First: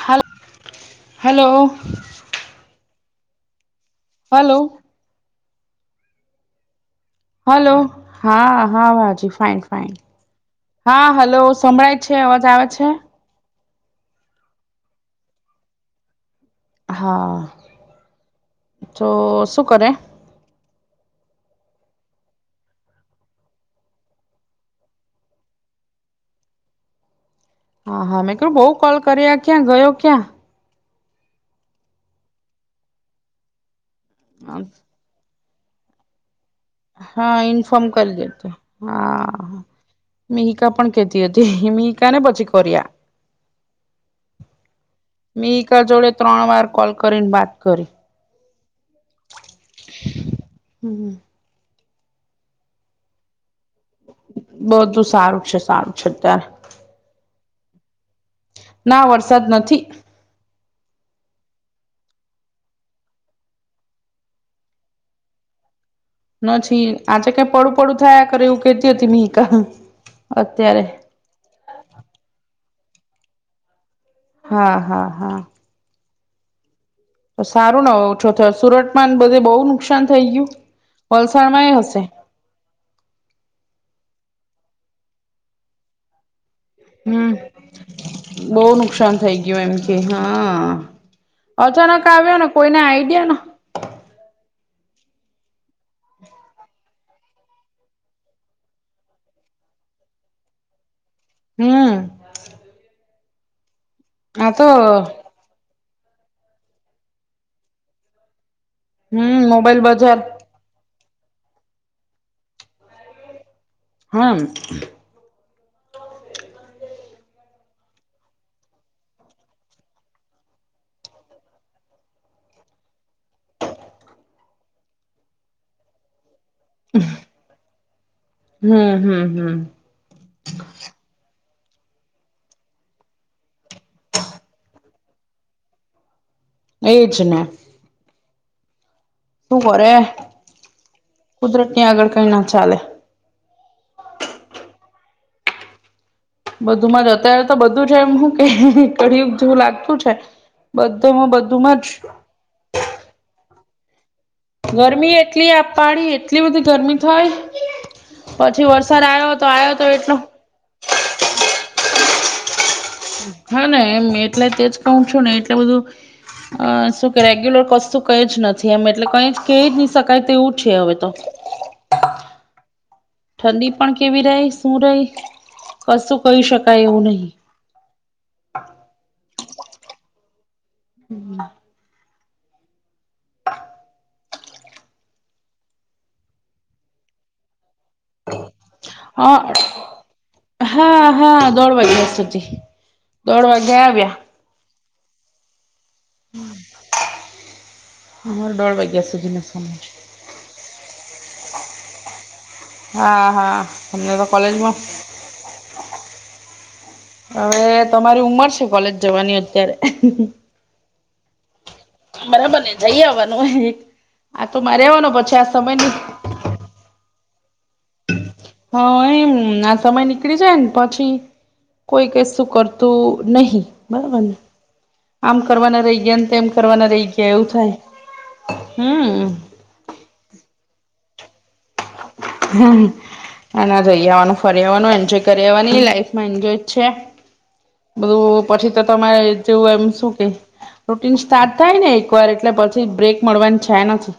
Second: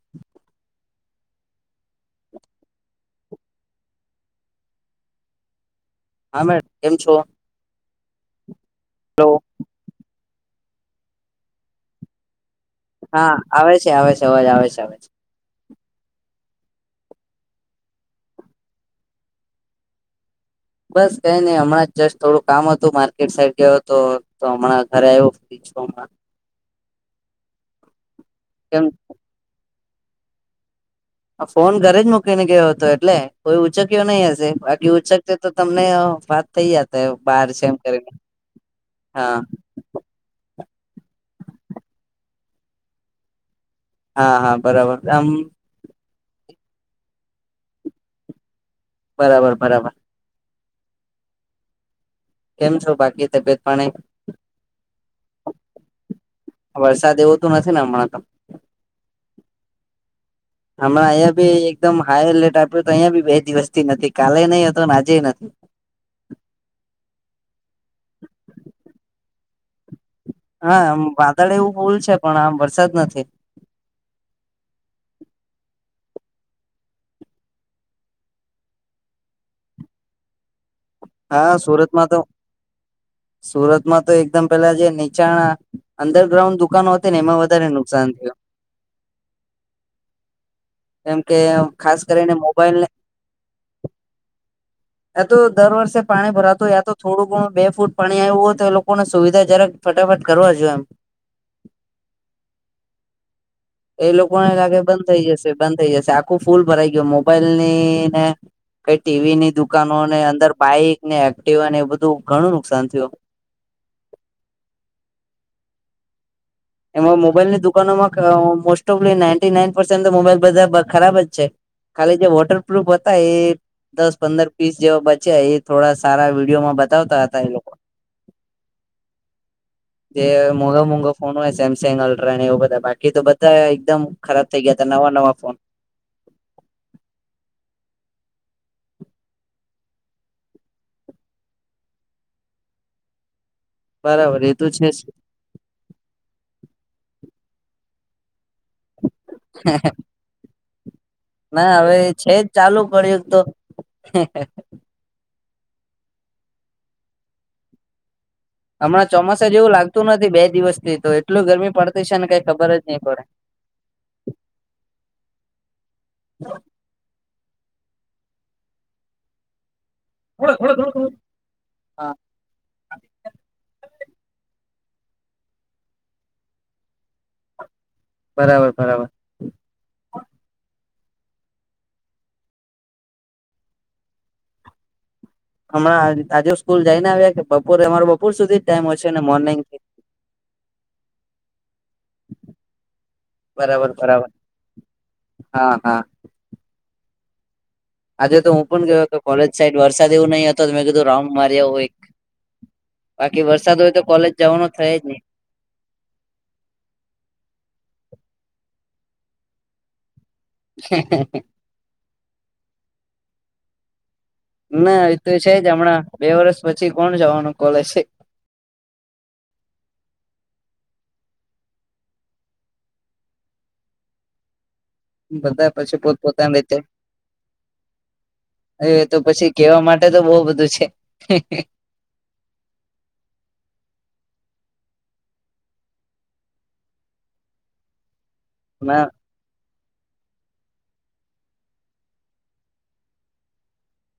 હાલ, hello. Hello. હા મેડ, કેમ છો? હાલો, હા હા હલો હાજી ફાઇન ફાઇન. હા, હાલો, સમ્રાઈ છે, અવાજ આવે છે? હા આવે છે, આવે છે, અવાજ આવે છે આવે છે. હા, તો શું કરે? બસ કઈ નઈ હમણાં જસ્ટ થોડું કામ હતું માર્કેટ સાઈડ ગયો હતો તો હમણાં ઘરે આવ્યું. [unintelligible] હા હા, મેં ક્યું બહુ કેમ કોલ કર્યા ક્યાં ગયો ક્યાં? આ ફોન ઘરે જ મૂકીને ગયો હતો એટલે કોઈ ઉચકયો નઈ હશે બાકી ઉંચક તે તો તમને વાત થઈ જાત હા, બાર છે એમ ઇન્ફોર્મ કરીને કરી દેતે હા. મિહિકા પણ કેતી હતી મીહિકા ને પછી કરિયા. હા હા બરાબર આમ. સર જોડે ત્રણ વાર કોલ કરીને વાત કરી. બરાબર, બરાબર. હમ્મ. કેમ છો બાકી તબિયત પાણી? બધું સારું છે સારું છે અત્યારે. આ વરસાદ એવો તો નથી ને હમણાં તો? ના વરસાદ નથી હમણાં અહીંયા બી એકદમ હાઈ એલર્ટ આપ્યો હતો અહીંયા બી બે દિવસ થી નથી કાલે નહી હતો આજે નથી. નથી આજે કઈ પડું પડું થયા કરે એવું કેતી હતી મેકા. હા આમ વાદળ એવું ભૂલ છે પણ આમ વરસાદ નથી. હા, હા, હા. તો સારું ને હવ ઓછો થયો, સુરતમાં બધે બહુ નુકસાન થઈ ગયું હા વલસાડમાં એ હશે. સુરતમાં તો સુરતમાં તો એકદમ પેલા જે નીચાણા અંડરગ્રાઉન્ડ દુકાનો હતી ને હમ એમાં વધારે નુકસાન થયું. બહુ નુકસાન થઇ ગયું એમ કે હા કેમ કે ખાસ અચાનક કરીને આવ્યો ને મોબાઈલ કોઈને આઈડિયા ન તો દર વર્ષે પાણી ભરાત હોય યા તો થોડું ઘણું બે ફૂટ પાણી આવ્યું હોય તો એ લોકોને સુવિધા જરાક ફટાફટ કરવા જોઈએ એમ હમ એ આ લોકોને તો લાગે બંધ થઈ જશે બંધ થઈ જશે આખું ફૂલ ભરાઈ ગયું મોબાઈલની ને કઈ હમ ટીવીની મોબાઈલ દુકાનો ને બજાર અંદર બાઈક ને એક્ટિવાને એ બધું ઘણું નુકસાન થયું હમ એમાં મોબાઈલની દુકાનોમાં most of ninety nine percent તો મોબાઈલ બધા ખરાબ જ છે ખાલી જે વોટરપ્રૂફ હતા એ દસ પંદર પીસ જેવા બચ્યા એજ થોડા સારા વિડીયો માં બતાવતા હતા એ લોકો હમ હમ હમ જે મોંઘા મોંઘા ફોનો હોય સેમસંગ અલ્ટ્રા ને એવ બધા બાકી તો બધા એકદમ ખરાબ થઈ ગયા હતા નવા નવા ફોન એજ ને શું કરે કુદરત ની આગળ કઈ ના ચાલે બરાબર એ તો છે જ બધું માં જ અત્યારે તો બધું છે એમ હું કે કરયું જેવું લાગતું છે બધામાં બધુંમાં ના જ હવે છે જ ચાલુ કર્યું તો ગરમી એટલી અકાડી એટલી બધી ગરમી થાય હમણાં ચોમાસા જ એવું લાગતું એટલો નથી બે દિવસ થી તો એટલું ગરમી પડતી છે ને કઈ ખબર જ નહી પડે હા ને એમ એટલે તે જ કહુ છું ને એટલે બધું શ કે રેગ્યુલર વસ્તુ કઈ જ નથી એમ એટલે કઈ કહી નહી શકાય તેવું છે હવે તો હા ઠંડી પણ કેવી રે શું રે કશું કહી શકાય એવું નહી બરાબર બરાબર હમ હમણાં આજુ સ્કૂલ જઈને આવ્યા કે બપોરે અમારો બપોર સુધી જ ટાઈમ હો છે ને મોર્નિંગ હ હા હા દોઢ વાગ્યા સુધી દોઢ વાગ્યા બરાબર આવ્યા બરાબર હા હા આજે તો અમારે હું દોઢ પણ ગયો વાગ્યા હતો સુધીનો કોલેજ સમય સાઈડ છે. વરસાદ એવું નહીં હતો તો મેં કીધું રાઉન્ડ મારી આવું એક હા બાકી હા વરસાદ હોય તો અમને કોલેજ જવાનો કોલેજમાં થાય જ નહી હવે તમારી ઉમર છે કોલેજ જવાની અત્યારે હે હે બરાબર ને જઈ આવવાનું એક આ તો ના મારેવાનો એ તો પછી આ છે જ સમય હમણાં બે વર્ષ પછી કોણ જવાનું કોલેજ છે હા એમ આ સમય નીકળી જાય ને પછી કોઈ કશું કરતું નહી બરાબરને આમ બધા કરવાના પછી રહી પોત ગયા તેમ પોતાની રીતે કરવાના રહી ગયા એવું થાય હમ કહેવા માટે તો બહુ બધું છે અને રહી આવાનું ફરી આવવાનું એન્જોય કરીવાની લાઈફમાં ઇન્જોય છે બધું પછી તો ના તમારે જેવું એમ શું કે રૂટીન સ્ટાર્ટ થાય ને એકવાર એટલે પછી બ્રેક મળવાની થાય નથી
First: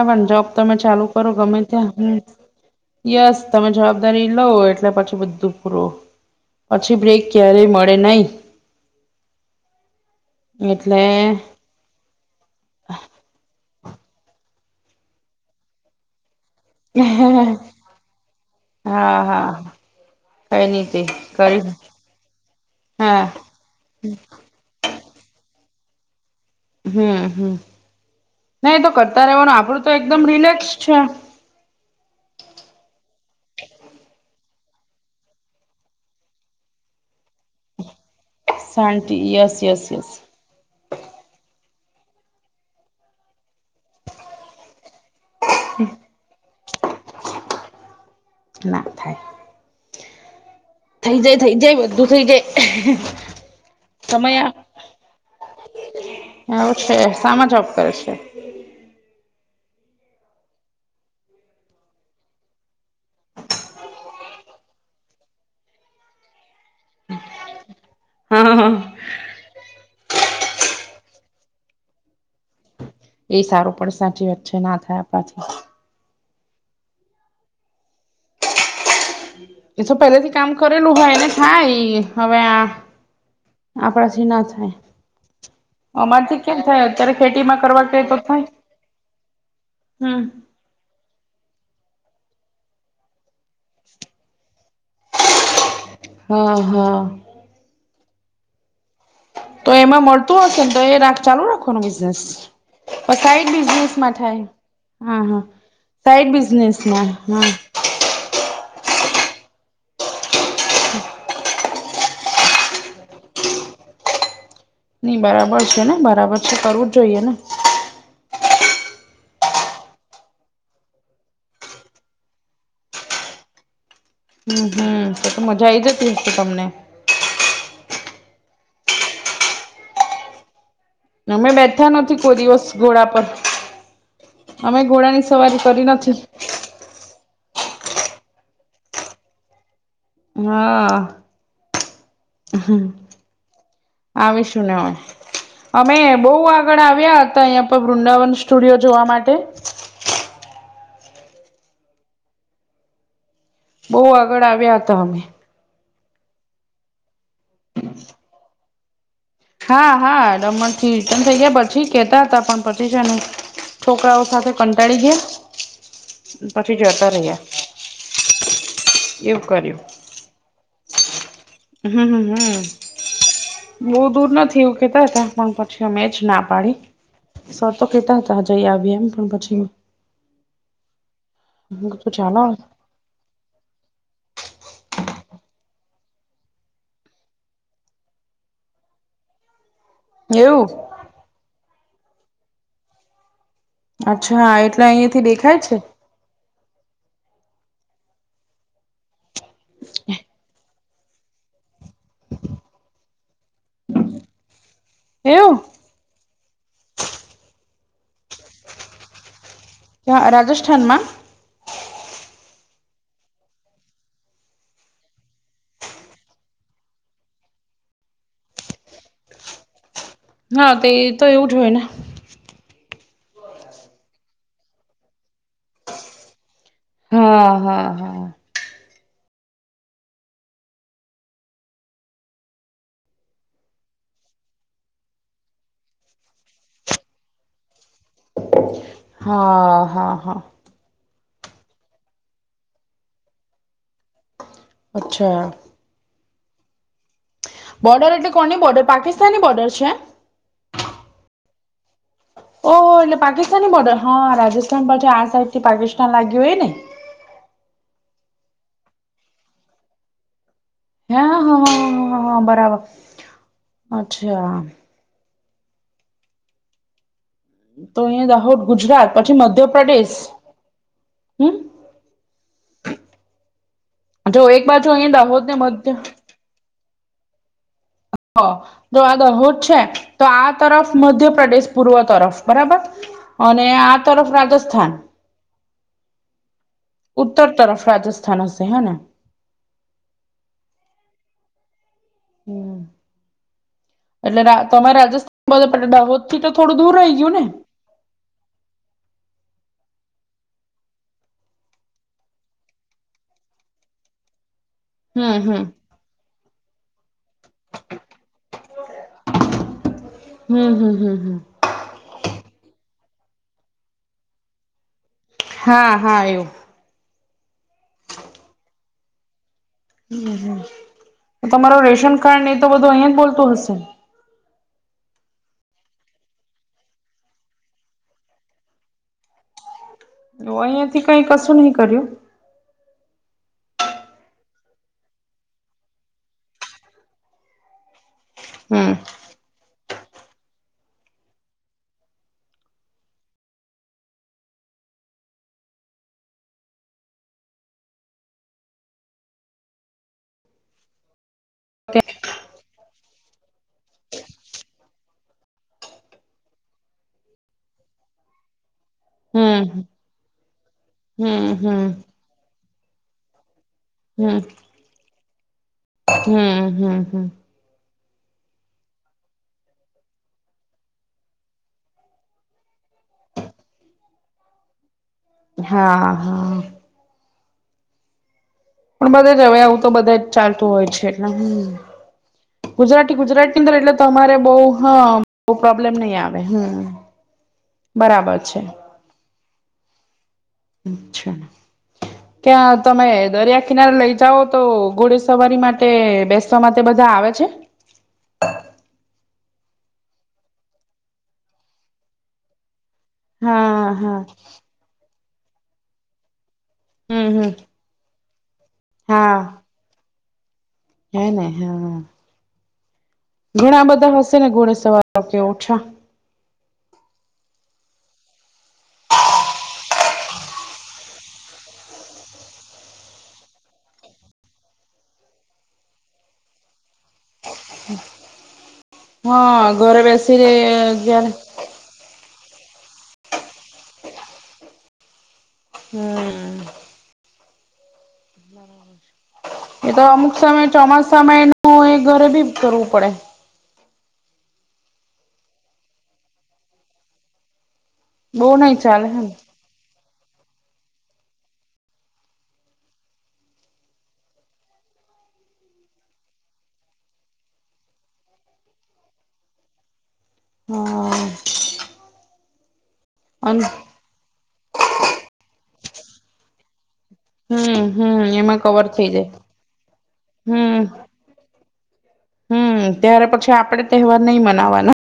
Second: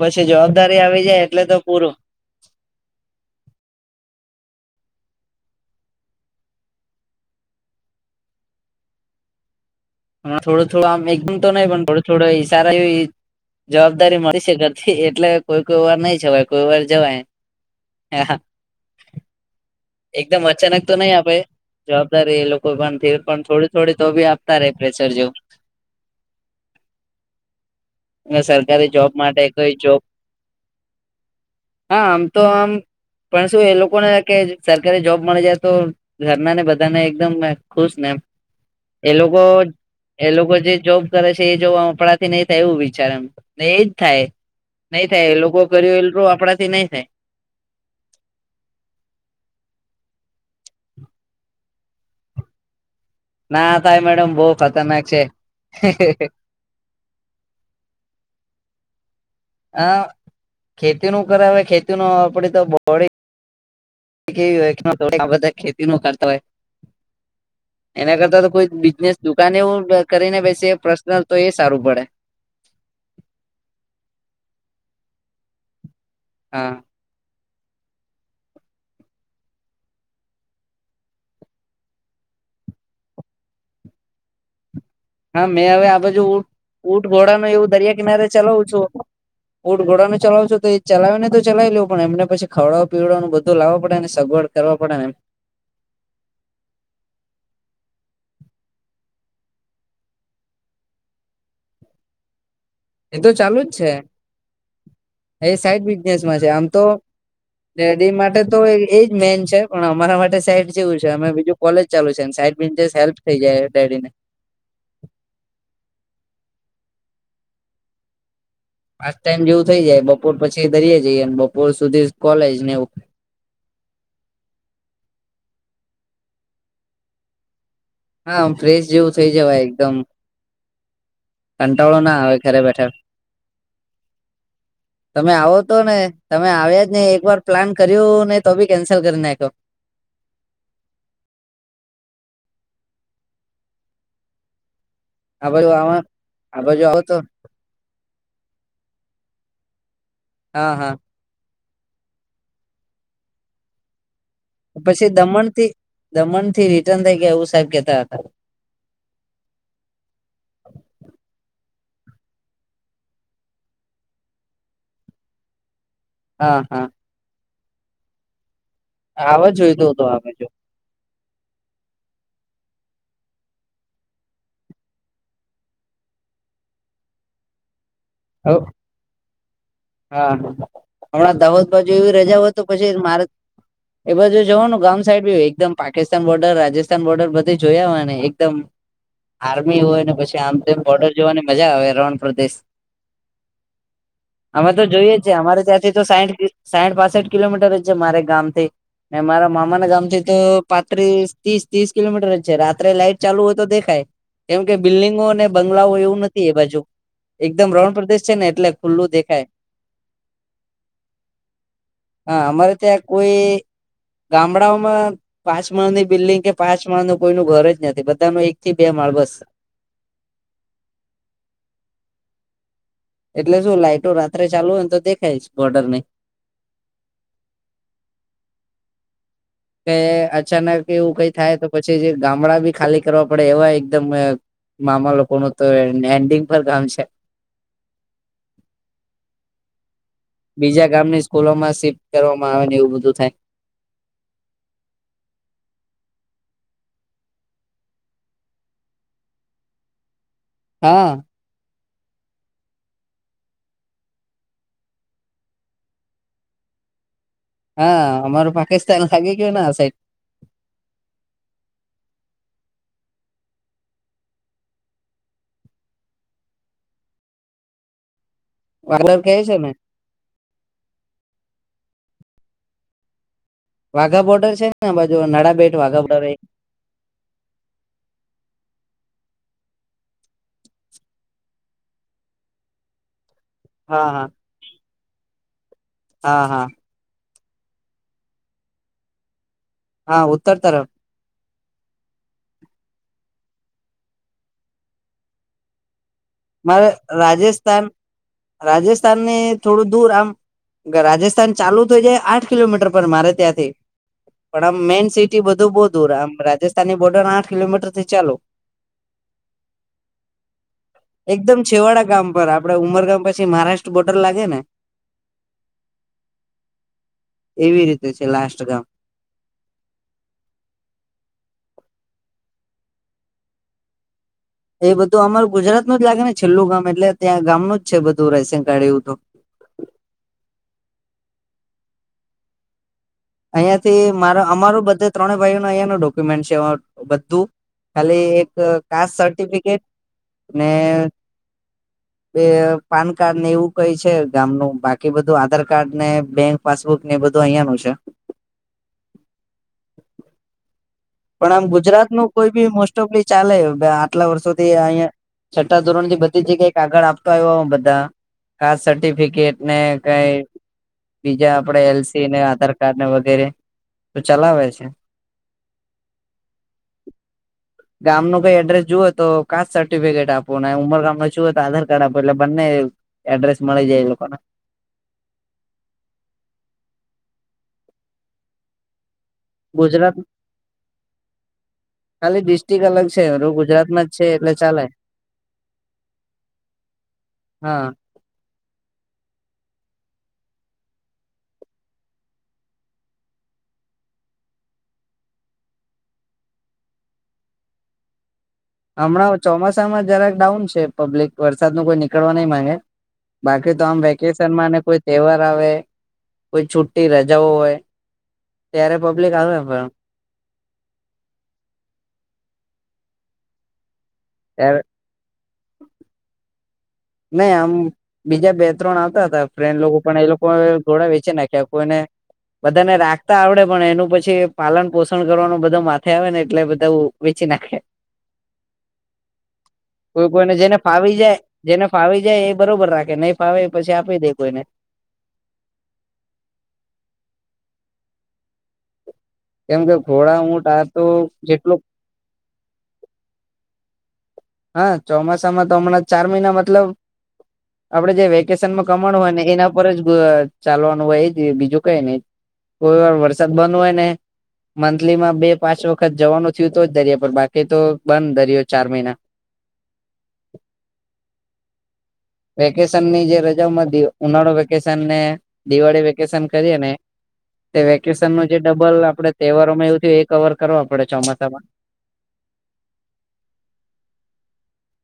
પછી જોબ તમે જવાબદારી આવી ચાલુ જાય કરો એટલે તો ગમે ત્યાં પૂરું હમ યસ તમે જવાબદારી લવ એટલે પછી બધું પૂરું પછી બ્રેક ક્યારેય મળે નહી થોડું થોડું આમ એટલે એકદમ તો નહી પણ થોડું થોડુ એ સારા એવી જવાબદારી મળી છે ઘરથી એટલે કોઈ કોઈ વાર નહી જવાય કોઈ વાર જવાય હા હા હ એકદમ અચાનક તો નહી આપે જવાબદારી એ લોકો પણ હા પણ થોડી થોડી તો બી આપે આપતા રે પ્રેેશસર જેવું હમ્મ હમ્મ અને નહી એ તો સરકારી જોબ કરતા માટે રહેવાનું કઈ આપડું તો જોબ એકદમ રિલેક્સ છે હા આમ તો આમ પણ શું એ લોકોને કે સરકારી જોબ મળી જાય તો ઘરનાને બધા ને એકદમ ખુશ ને એમ એ શાંતિ લોકો યસ યસ યસ એ લોકો જે જોબ કરે છે એ જોબ આપડાથી નહી થાય એવું વિચારે ને એજ થાય નઈ થાય એ લોકો કર્યું એલૂ આપડાથી નઈ થાય ના થાય થઈ જાય થઈ જાય બધું થઈ જાય ના થાય મેડમ સમય બહું ખતરનાક છે એવું છે શામાં જોબ કરે છે હા ખેતીનું કરાવે ખેતીનુ આપડી તો બોડી વી બધા ખેતીનું કરતા હોય એના કરતા તો કોઈ હા. બિઝનેસ દુકાને એવું કરીને બેસે પર્સનલ તો એ સારું પડે એ સારું પણ સાચી વાત [unintelligible] હા એ તો પેલેથી કામ કરેલું હોય ને થાય હવે આ આ પછી ના થાય હા મેં હવે આ બાજુ અમારથી કેમ થાય અત્યારે ઊંટઘોડાનું ખેતીમાં એવું કરવા દરિયા કે તો કિનારે થાય. ચલાવું છું ઉટઘોડા ને હમ. ચલાવ છું તો એ ચલાવીને તો ચલાવી લવ પણ એમ પછી ખવડવા પીવડવાનું બધું લાવવા પડે ને સગવડ કરવા પડે એમ હા હા તો એમાં મળતું હશે ને તો એ ચાલુ રાખવાનું બિઝનેસ એ તો સાઈડ ચાલુ જ છે બિઝનેસમાં થાય હા હા એ સાઈડ બિઝનેસમાં હા [unintelligible] એેડી માટે તો એજ મેન છે પણ અમારા માટે સાઈડ જેવું છે અમે બીજું કોલેજ ચાલુ છે સાઈડ બ [unintelligible] હેલ્પ થઈ જાય ડેડી ને નઈ બરાબર છે ને બરાબર છે કરવું જ જોઈએ ને પાર્ટ ટાઈમ જેવું થઈ જાય બપોર પછી દરિયે જઈએને બપોર સુધી કોલેજ ને એવ હમ્મ હમ્મ તો તો મજા આ આવી જતી હસે તમને હામ ફ્રેશ જેવું થઇ જવાય એકદમ અમે બેઠા કંટાળો ના નથી આવે કોઈ ઘરે દિવસ બેઠા ઘોડા પર અમે ઘોડાની તમે આવો સવારી તો કરી ને નથી તમે આવ્યા જ નાઈ ને એક વાર પ્લાન કર્યું ને તો બી કેન્સલ કરી નાખ્યો હા હમ્મ આવીશુંને હવે આ બાજુ અમે આવા બહુ આ આગળ બાજુ આવો તો આવ્યા હતા અહીં પર વૃંદાવન સ્ટુડિયો જોવા માટે હા હા બહુ આગળ આવે પછી દમણ થી દમણ થી રિટર્ન થઈ ગયા એવું સાહેબ કેતા હતા હા હા ડમણ થી રિટર્ન થઇ ગયા પછી કેતા હતા પણ પછી છે ને છોકરાઓ સાથે કંટાળી ગયા હા પછી હા જતા રહ્યા એવું આવા કર્યું જોઈતો તો આવે જો હમ્મ. બહુ દૂર નથી એવું કેતા હતા પણ પછી મે જ ના પાડી. સર તો કેતા હતા હવ જઈ આવીએ એમ પણ પછી હા હમણાં દાહોદ બાજુ એવી ચાલો રજાઓય તો પછી [unintelligible] મારે એ બાજુ જોવાનું ગામ સાઈડ બી એકદમ પાકિસ્તાન બોર્ડર રાજસ્થાન બોર્ડર બધી જોયા હોને એકદમ. આર્મી હોય ને પછી આમ એવું તો એમ બોર્ડર જોવાની મજા આવે રણપદેશ. અચ્છા અમે તો એટલે જોઈએ જ અહીંથી છે દેખાય અમારે ત્યાંથી તો સાહિઠ સાહિઠ પાસઠ કિલોમીટર જ છે મારે ગામથી. ને મારા મામા ના ગામ થી તો પાત્રીસ ત્રીસ ત્રીસ કિલોમીટર જ છે રાત્રે લાઈટ ચાલુ હોય તો દેખાય. કેમ કે બિલ્ડિંગો અને એવું બંગલાઓ એવું નથી એ બાજુ. એકદમ રણ પ્રદેશ છે ને એટલે ખુલ્લું દેખાય. ક્યા રાજસ્થાનમાં? હા, અમારે ત્યાં કોઈ ગામડાઓમાં પાંચ માળ ની બિલ્ડિંગ કે પાંચ માળ નું કોઈનું ઘર જ નથી બધા નું એક થી બે માળ બસ. હા તે તો એવું જ હોય ને. એટલે શું લાઈટો રાત્રે ચાલુ હોય ને તો દેખાયશ બોર્ડર ને. હા, હા. કે અચાનક એવું કઈ થાય તો પછી જે ગામડા બી ખાલી કરવા પડે એવા એકદમ મામા લોકો નું તો એન્ડિંગ પર ગામ છે. હા, હા, હા. બીજા ગામની સ્કૂલો માં શિફ્ટ કરવામાં આવે ને એવું બધું થાય. અચ્છા. બોર્ડર એટલે કોની બોર્ડર પાકિસ્તાની બોર્ડર છે? હા. ઓહો હો એટલે પાકિસ્તાની બોર્ડર, હા રાજસ્થાન પછી આ સાઈડ થી પાકિસ્તાન લાગ્યું હોય ને. હા, અમારુ પાકિસ્તાન લાગે કે આ સાઈટ. હે, હે, હા, હા હા, હા, બરાબર, અચ્છા. તો અહીંયા દાહોદ ગુજરાત વાગર કહે પછી છે ને મધ્યપ્રદેશ, હમ્મ? વાઘા જો બોર્ડર એક છે ને અહીંયા બાજુ દાહોદ ને નાડાબેટ મધ્ય વાઘા બોર્ડર. હા. જો આ દહોદ છે તો આ તરફ મધ્યપ્રદેશ પૂર્વ તરફ બરાબર? અને આ હા હા તરફ રાજસ્થાન? હા, હા. ઉત્તર તરફ રાજસ્થાન હશે હેને? હા ઉતર તરફ. હમ્મ. એટલે તમારે રાજસ્થાન બ પ દાહોદ થી તો થોડું મારે દૂર રહી ગયું ને? રાજસ્થાન ને થોડું દૂર આમ રાજસ્થાન ચાલુ થઈ જાય આઠ કિલોમીટર પર મારે ત્યાંથી. પણ આમ મેઈન સિટી હમ હમ બધું બહુ દૂર આમ રાજસ્થાની બોર્ડર આઠ કિલોમીટર થી ચાલુ. હમ્મ, હમ્મ. એકદમ છેવાડા ગામ પર આપડે ઉમરગામ પછી મહારાષ્ટ્ર બોર્ડર લાગે ને. હા, હા એવુ. એવી રીતે છે લાસ્ટ ગામ. હમ્મ, હમ્મ, તમારુ રેશન કાર્ડ ને એ તો બધું અહીયાં જ બોલતું હશે ને? એ બધું અમાર ગુજરાત નું જ લાગે ને છેલ્લું ગામ એટલે ત્યાં ગામ નું જ છે બધું રાેશન કાર્ડ એવું તો. અહિયાંથી કઈ કશું નહી કર્યું અહિયાં થી મારા અમારું બધે ત્રણેય ભાઈઓ ન અહંયા ન ડોક્યુમેન્ટ છે બધું ખાલી એક હમ કાસ્ટ સર્ટિફિકેટ ને [inaudible] એ પાન કાર્ડ ને એવું કઈ છે ગામ ન બાકી બધું આધાર કાર્ડ ને બેંક પાસબુક ને એ બધું અહિયાં નુ છે. પણ આમ ગુજરાત નું કોઈ બી મોસ્ટ ઓફલી ચાલે આટલા વર્ષોથી અહિયાં છઠ્ઠી ધોરણથી બધી જગ્યાએ કાગળ આપતો આવ્યો બધા કાસ્ટ સર્ટિફિકેટ હમ ને કઈ હમ બીજા હમ આપડે એલસી ને આધાર કાર્ડ ને વગેરે તો હમ ચલાવે છે. હમ હમ હમ ગામ ન કઈ એડ્રેસ જુઓ હો તો કાસ સર્ટિફિકેટ આપો ને ઉંમર ગામ ન જુઓ તો આધાર કાર્ડ આપો એટલે બંને એડ્ર્રેસ મળી જે એ લોકો ને હા હા. પણ બધા જ હવે આવું તો ગુજરાત બધા જ ચાલતું હોય છે એટલે હમ ખાલી બીસ ગુજરાતી ગુજરાતની અંદર એટલે તમારે બઉ ચાલે હ પ્રોબ્લેમ નહી આવે હમ હા બરાબર છે અચ્છા ક્યાં તમે દરિયા કિનારે લઈ જાઓ તો ઘોડે સવારી માટે બેસ માટે બધા આવે છે. હમણાં ચોમાસામાં જરાક ડાઉન છે પબ્લિક વરસાદ ન કોઈ નીકળવા નહીં માંગે બાકી તો હા આમ હા વેકેશનમાં કોઈ તહેવાર આવે કોઈ છ હમ રજા હમ હોય ત્યારે પબ્લિક આવે પણ હને હા હ ઘણા બધા હશે ને ઘોડે ત્યારે સવાર કે ઓછા નય આમ બીજા બે ત્રણ આવતા હતા ફ્રેન્ડ લોકો પણ એ લોકો ઘોડ વે છેે ક્યા કોઈને બધાને રાખતા આવડે પણ એનું પછી પાલન પોષણ કરવાનું બધું માથે આવે ને એટલે બધા વેચી નાખ્યા હા ઘરે કોઈ બેસીને કોઈને જેને ફાવી જાય જેને ફાવી જાય એ બરોબર રાખે નહીં ફાવે એ પછી આપી દે કોઈને હમ. કેમ એ કે તો અમુક ઘોડા સમય ઊંટ આ તો ચોમાસામાં જેટલું એનું એ ઘરે ભી કરવું પડે હા ચોમાસામાં તો હમણાં ચાર મહિના મતલબ આપડે જે બહુ વેકેશન નઈ માં ચાલે કમાણું હેન હોય ને એના ર જ ચાલવાનું હોય એ જ બીજું કઈ નહી કોઈ વાર વરસાદ બંધ હોય ને મંથલી માં બે પાંચ વખત જવાનું થયું તો જ દરિયા પર બાકી તો બંધ દરિયો ચાર મહિના હા વેકેશન ની જે અને રજાઓ માં ઉનાળો વેકેશન ને દિવાળી વેકેશન કરીએ ને હમ તે હમ વેકેશન નું જે એમાં કવર ડબલ થઈ આપડે જાય તહેવારોમાં એવું થયું એ કવર હમ કરવા પડે ચોમાસામાં હમ ત્યારે પછી આપડે તહેવાર નહી મનાવાના